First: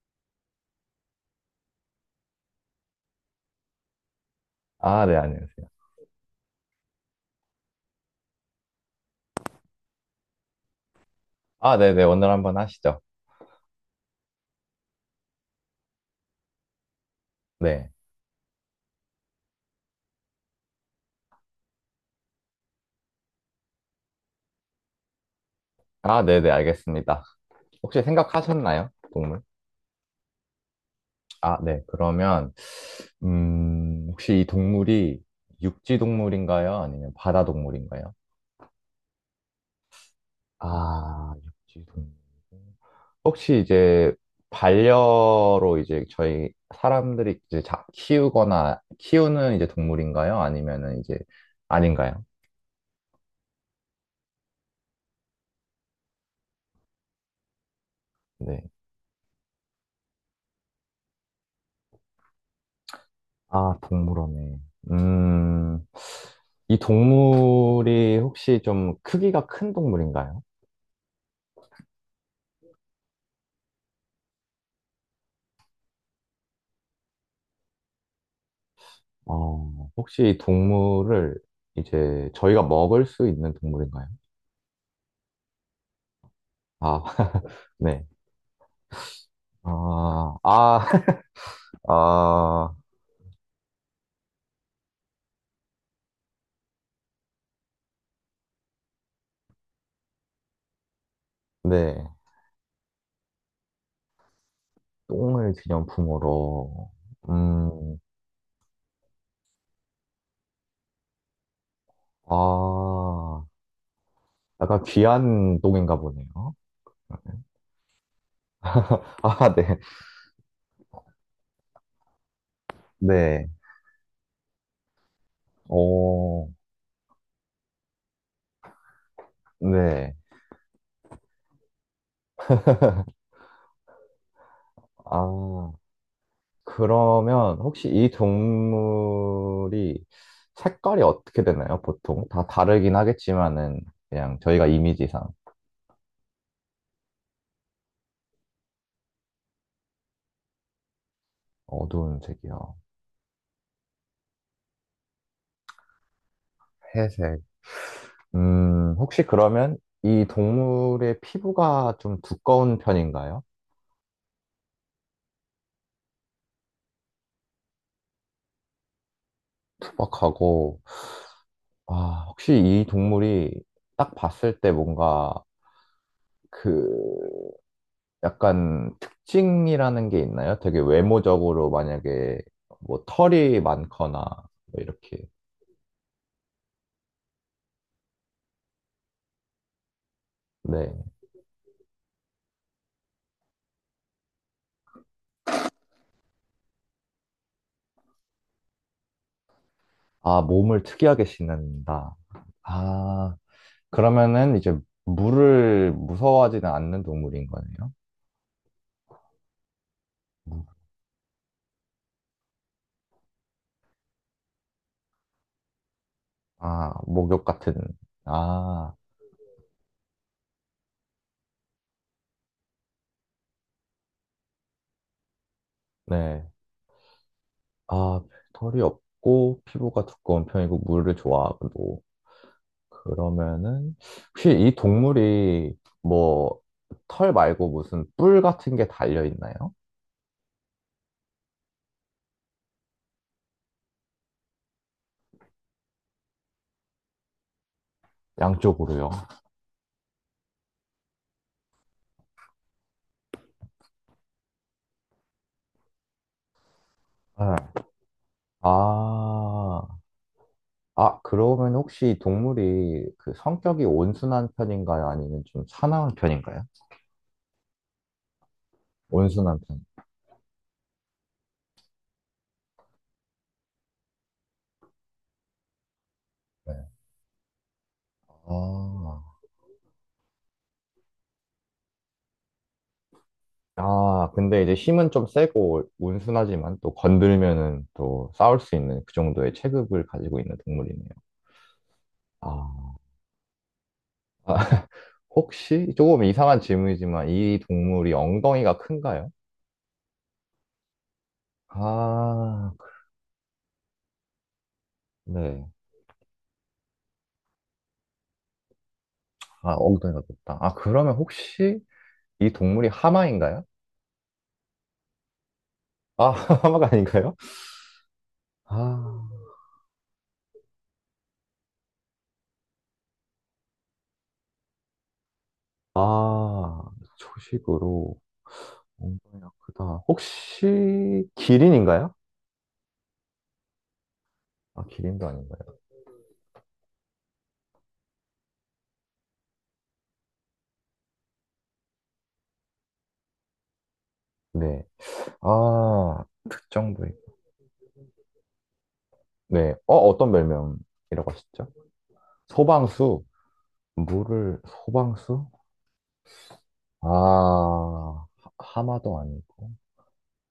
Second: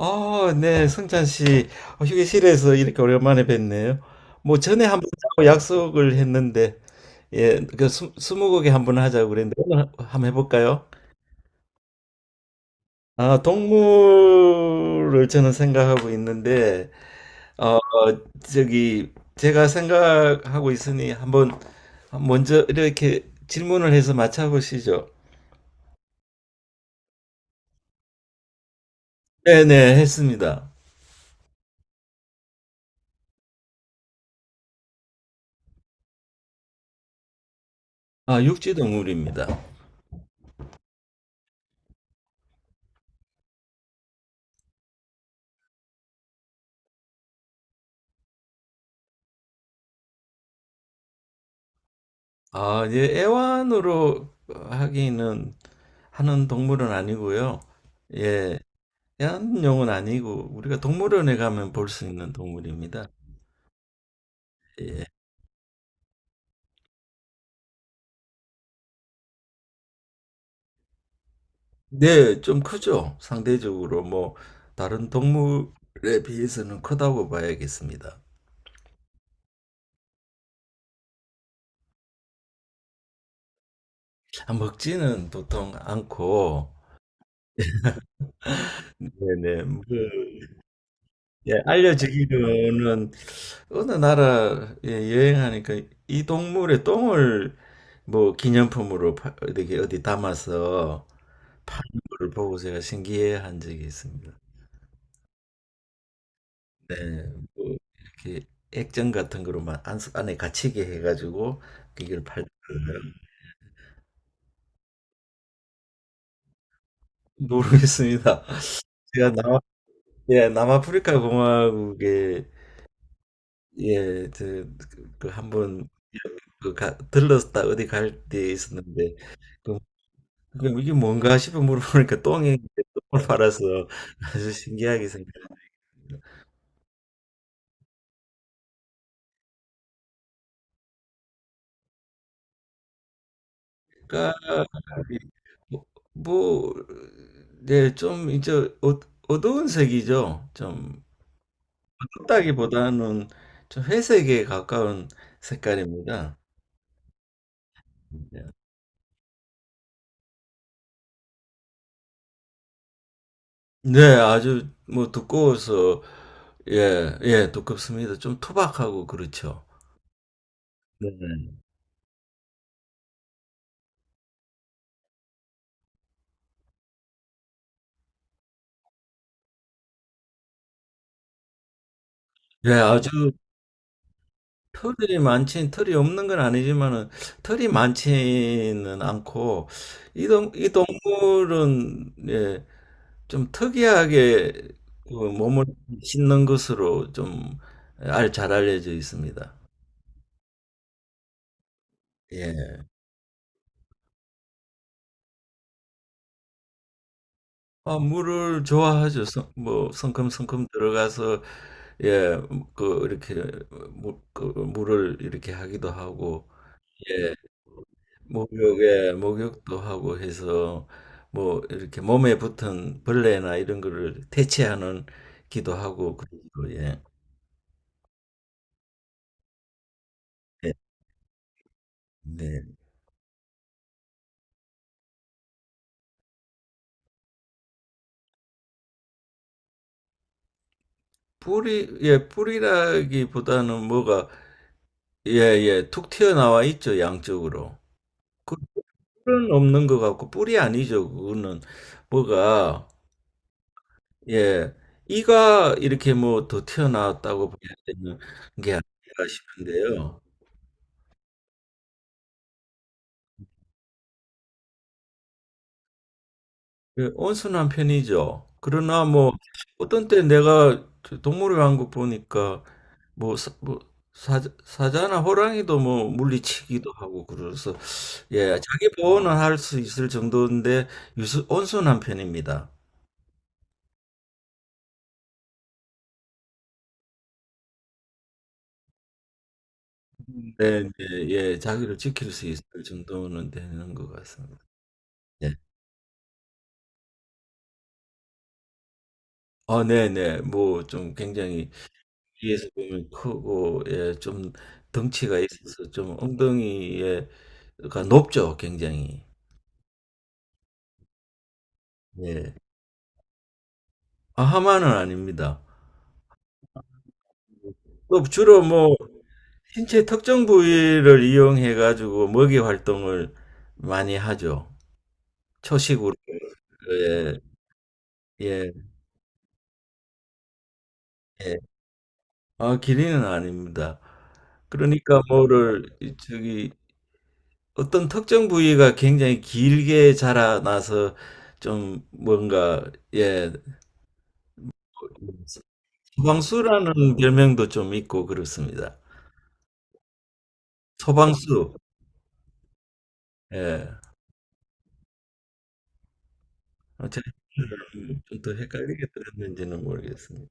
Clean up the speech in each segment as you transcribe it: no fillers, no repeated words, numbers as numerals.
아, 네, 성찬 씨, 휴게실에서 이렇게 오랜만에 뵙네요. 뭐 전에 아, 한번 네, 짜고 안녕하세요. 약속을 했는데, 예, 스무고개 한번 하자고 그랬는데 오늘 한번 해볼까요? 아, 네 네, 오늘 한번 하시죠. 아, 동물을 저는 생각하고 있는데, 어, 네. 저기 제가 생각하고 있으니 한번 먼저 이렇게 질문을 해서 맞춰보시죠. 아, 네 네, 알겠습니다. 혹시 생각하셨나요? 동물? 네네, 했습니다. 아, 네, 그러면, 혹시 이 동물이 육지 동물인가요? 아니면 바다 동물인가요? 아, 육지 동물입니다. 아, 육지 동물. 혹시 이제 반려로 이제 저희 사람들이 키우거나 키우는 이제 동물인가요? 아니면은 이제 아닌가요? 아, 예, 애완으로 하기는 하는 동물은 아니고요. 예, 네. 애완용은 아니고 우리가 동물원에 가면 볼 수 있는 동물입니다. 아, 동물원에. 예. 음, 이 동물이 혹시 좀 크기가 큰 동물인가요? 네, 좀 크죠. 상대적으로 뭐 다른 동물에 비해서는 크다고 봐야겠습니다. 혹시 이 동물을 이제 저희가 먹을 수 있는 동물인가요? 아, 먹지는 보통 않고 아, 네. 네네. 그, 아, 아, 예, 아, 알려지기로는 어느 나라에 여행하니까 이 동물의 똥을 어디 어디 담아서 네. 그걸 보고 제가 신기해한 적이 있습니다. 똥을 기념품으로. 네, 뭐 음, 이렇게 액정 같은 거로만 안, 안에 갇히게 해가지고 이걸 팔더라고요. 아, 약간 귀한 똥인가 보네요. 모르겠습니다. 제가 아, 남아 네. 예 남아프리카 공화국에 네. 예저그 한번 오, 그 들렀다 어디 갈 때 있었는데 그 네. 그럼 이게 뭔가 싶어 물어보니까 똥이 똥을 팔아서 아주 신기하게 아. 그러면 혹시 이 동물이 색깔이 어떻게 되나요? 보통 다 다르긴 하겠지만은 그냥 저희가 생각할까? 이미지상 뭐, 뭐, 네, 좀 이제 어, 어두운 색이죠. 좀 어두운 색이요. 붉다기보다는 좀 회색에 가까운 색깔입니다. 회색. 혹시 그러면 이 동물의 피부가 좀 두꺼운 편인가요? 네, 아주 뭐 두꺼워서 예, 예, 두껍습니다. 좀 투박하고 그렇죠. 투박하고. 네. 아, 혹시 이 동물이 딱 봤을 때 뭔가 그 약간 특징이라는 게 있나요? 되게 외모적으로 만약에 예, 뭐 아주 털이 많거나 뭐 이렇게. 털이 없는 건 아니지만은, 털이 많지는 않고, 이 네. 동물은, 예, 좀 특이하게 그 몸을 씻는 것으로 좀 잘 알려져 있습니다. 아, 몸을 특이하게 씻는다. 예. 아, 그러면은 이제 물을 무서워하지는 않는 동물인 거네요? 아, 물을 좋아하죠. 물. 성큼성큼 들어가서, 예, 그, 이렇게, 물을 이렇게 하기도 하고, 아, 목욕 같은. 아, 목욕에 목욕도 하고 해서 뭐 이렇게 몸에 붙은 벌레나 이런 거를 퇴치하는 기도하고 네. 그러고 예. 아, 털이 없고 피부가 두꺼운 예. 편이고 물을 좋아하고. 네. 그러면은 혹시 이 동물이 뭐 털 말고 무슨 뿔 같은 게 달려 있나요? 뿌리라기보다는 뭐가 예, 예, 툭 튀어나와 있죠, 양쪽으로. 그 양쪽으로요. 뿔은 없는 것 같고 뿔이 아니죠. 그거는 뭐가 예, 이가 이렇게 뭐 더 튀어나왔다고 봐야 네. 되는 게 아닐까 아, 싶은데요. 아, 그러면 혹시 동물이 그 성격이 온순한 편인가요? 아니면 좀 사나운 편인가요? 예, 온순한 편이죠. 그러나 뭐 온순한 편. 어떤 때 내가 저 동물의 왕국 보니까 뭐, 사, 뭐 사자나 호랑이도 뭐 네. 물리치기도 하고 그래서 예 자기 아, 보호는 할 수 있을 정도인데 온순한 편입니다. 아, 근데 이제 힘은 좀 세고 온순하지만 또 건들면은 또 싸울 수 있는 그 정도의 체급을 가지고 있는 네, 네, 동물이네요. 예 자기를 지킬 수 아, 있을 정도는 되는 것 아, 같습니다. 네. 혹시 조금 이상한 질문이지만 이 동물이 엉덩이가 큰가요? 아, 네, 네. 뭐 좀 굉장히 뒤에서 아, 보면 크고 예 좀 덩치가 네. 있어서 좀 엉덩이에가 높죠, 굉장히. 아, 엉덩이가 높다. 아, 그러면 혹시 이 예. 동물이 하마인가요? 아, 하만은 아닙니다. 아, 하마가 아닌가요? 또 주로 뭐 아. 신체 특정 부위를 이용해 가지고 먹이 활동을 많이 하죠. 초식으로. 아, 예. 초식으로 예. 엉덩이가 크다. 혹시 예. 기린인가요? 아, 기린은 아닙니다. 아, 그러니까 기린도 아닌가요? 뭐를 이- 저기 어떤 특정 부위가 굉장히 길게 자라나서 좀 뭔가 예. 네. 아, 특정 부위. 소방수라는 별명도 좀 있고 그렇습니다. 네. 어떤 별명이라고 하셨죠? 소방수. 소방수. 예. 물을, 소방수? 어, 아, 제가 좀더 헷갈리게 하마도 아니고. 들었는지는 모르겠습니다.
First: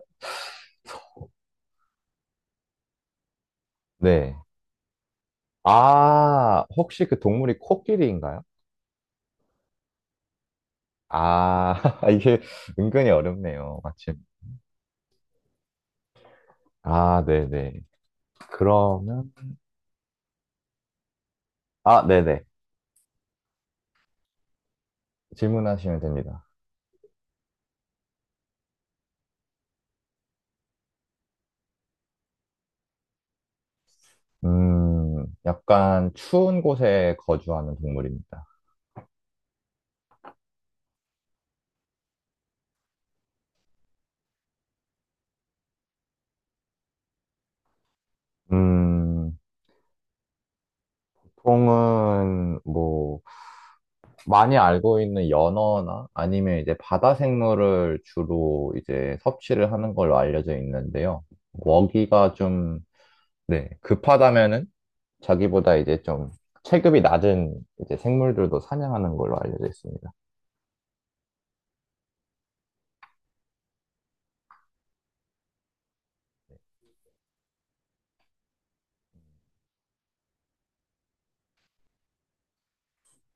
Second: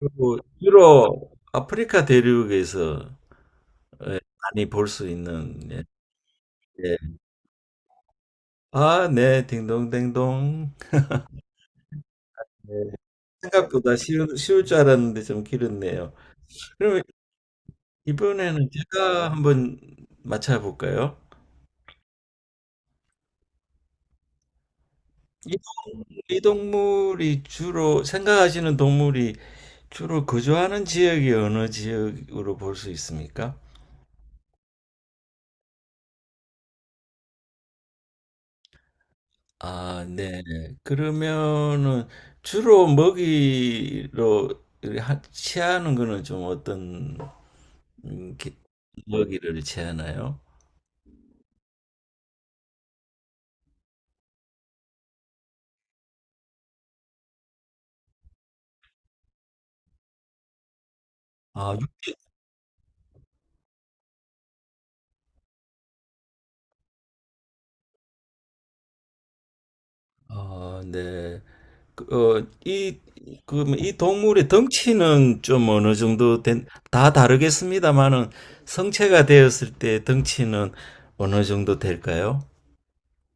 그리고 주로 아프리카 대륙에서 예, 네. 많이 볼 수 있는 예. 아, 예. 혹시 그 동물이 코끼리인가요? 아, 네, 딩동댕동. 아, 이게 네. 은근히 어렵네요. 생각보다 마침. 쉬울 줄 알았는데 좀 길었네요. 그러면 아, 네네. 이번에는 제가 그러면, 한번 맞춰볼까요? 아, 네네. 이, 질문하시면 동- 이 됩니다. 동물이 주로 생각하시는 동물이 주로 거주하는 지역이 어느 지역으로 볼 수 있습니까? 약간 추운 곳에 거주하는 동물입니다. 아, 네. 그러면은 주로 먹이로 취하는 거는 좀 어떤 음, 게- 음, 먹이를 취하나요? 보통은 뭐 많이 알고 있는 연어나 아니면 이제 바다 생물을 주로 이제 섭취를 하는 걸로 알려져 있는데요. 아, 육- 먹이가 좀, 네, 급하다면은 자기보다 이제 좀 체급이 낮은 이제 생물들도 사냥하는 걸로 알려져 있습니다. 아, 네. 그, 어, 이, 그러면 이 동물의 덩치는 다 다르겠습니다만은 성체가 되었을 때 덩치는 어느 정도 될까요?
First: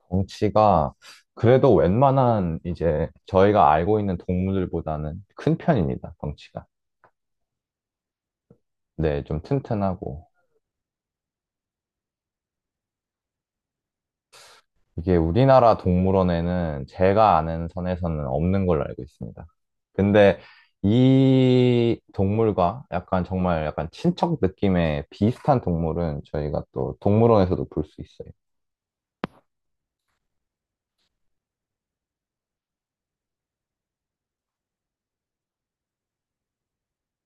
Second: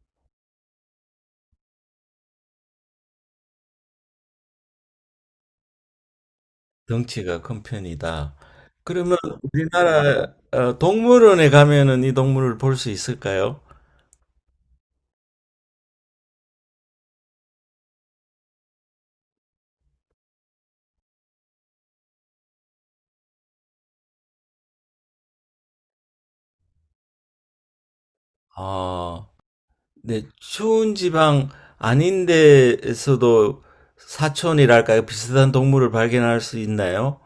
덩치가 그래도 웬만한 이제 저희가 알고 있는 동물들보다는 큰 편입니다, 덩치가. 덩치가 큰 편이다. 그러면 네, 좀 튼튼하고. 우리나라 동물원에 가면은 이 동물을 볼 수 있을까요? 이게 우리나라 동물원에는 제가 아는 선에서는 없는 걸로 알고 있습니다. 근데 이 동물과 약간 정말 약간 친척 느낌의 비슷한 동물은 저희가 또 동물원에서도 볼 수 있어요. 아, 네, 추운 지방 아닌 데에서도 사촌이랄까요? 비슷한 동물을 발견할 수 있나요?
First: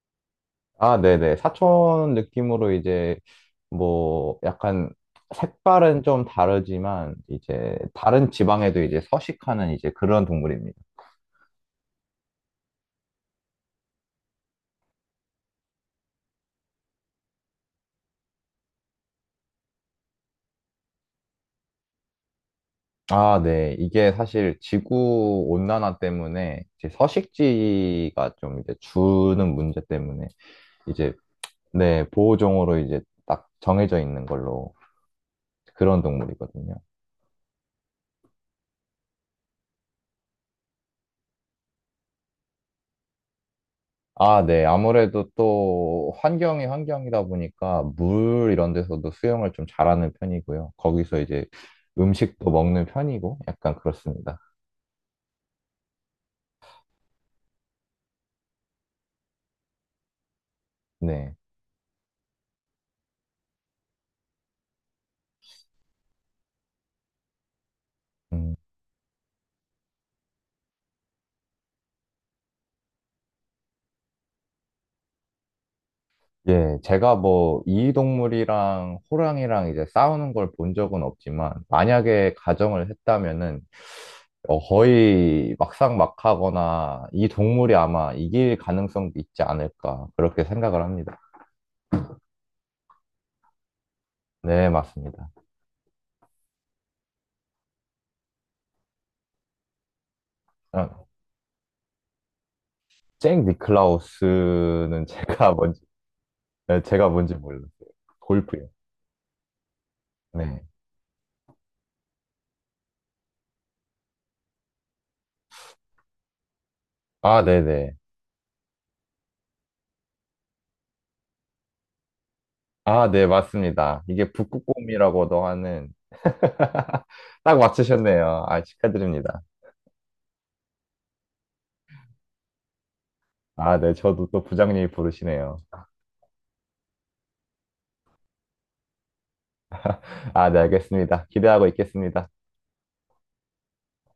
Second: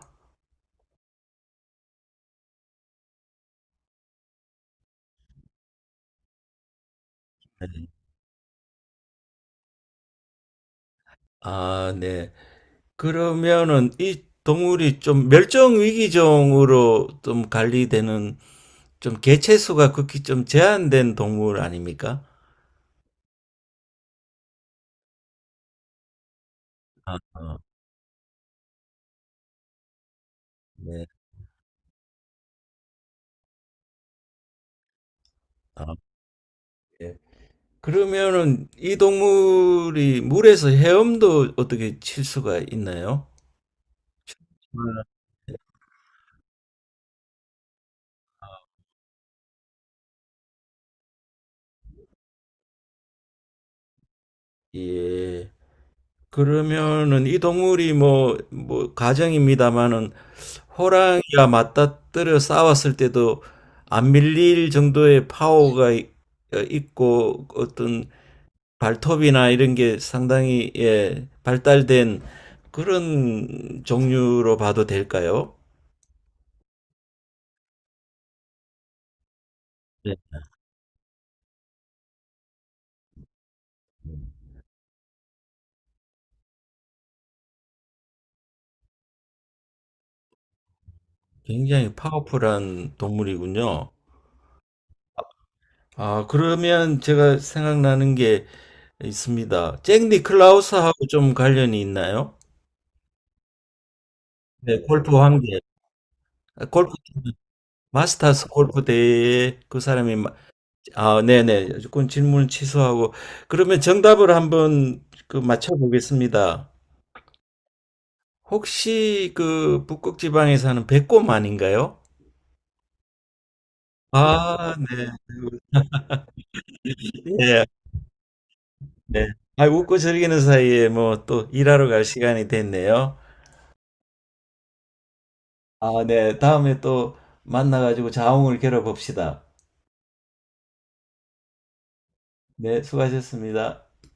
아, 네네. 사촌 느낌으로 이제 뭐 약간 색깔은 좀 다르지만 이제 네. 다른 지방에도 이제 서식하는 이제 그런 동물입니다. 아, 네. 그러면은 이 동물이 좀 멸종 위기종으로 좀 관리되는 좀 개체수가 극히 좀 제한된 동물 아닙니까? 아, 네. 이게 사실 지구 온난화 때문에 이제 아, 아, 서식지가 좀 이제 주는 문제 때문에 네. 이제 네, 보호종으로 이제 딱 정해져 있는 걸로 아, 그런 동물이거든요. 예. 그러면은 이 동물이 물에서 헤엄도 어떻게 칠 수가 있나요? 아, 네. 음. 아무래도 또 환경이 환경이다 보니까 물 이런 데서도 수영을 좀 잘하는 편이고요. 거기서 이제 음식도 먹는 편이고 약간 그렇습니다. 예. 그러면은 이 동물이 가정입니다마는 네. 호랑이와 맞다뜨려 싸웠을 때도 안 밀릴 정도의 파워가 있고 어떤 음. 발톱이나 이런 게 상당히, 예, 발달된 그런 종류로 봐도 될까요? 예, 제가 뭐 이동물이랑 호랑이랑 이제 네. 싸우는 걸 본 적은 없지만 만약에 가정을 했다면은 거의 막상막하거나 이 동물이 아마 이길 가능성도 있지 않을까 그렇게 생각을 합니다. 굉장히 파워풀한 동물이군요. 네, 맞습니다. 아, 그러면 제가 생각나는 게 있습니다. 잭 니클라우스하고 어, 좀 관련이 있나요? 잭 네, 니클라우스는 골프 제가 관계. 뭔지. 아, 네, 골프, 제가 뭔지 몰랐어요. 마스터스 골프요. 골프 대회에 그 사람이, 마- 네. 아, 네네. 그건 질문 취소하고. 그러면 정답을 한번 그 맞춰보겠습니다. 아, 네, 네. 혹시 그 북극 지방에 사는 백곰 아닌가요? 아, 네, 맞습니다. 이게 아, 네. 북극곰이라고도 하는 딱 네, 맞추셨네요. 아, 네. 축하드립니다. 아, 웃고 즐기는 사이에 뭐 또 일하러 갈 시간이 됐네요. 아, 네, 저도 또 부장님이 부르시네요. 아, 네. 다음에 또 만나가지고 자웅을 겨뤄봅시다. 아, 네, 알겠습니다. 기대하고 있겠습니다. 네, 수고하셨습니다.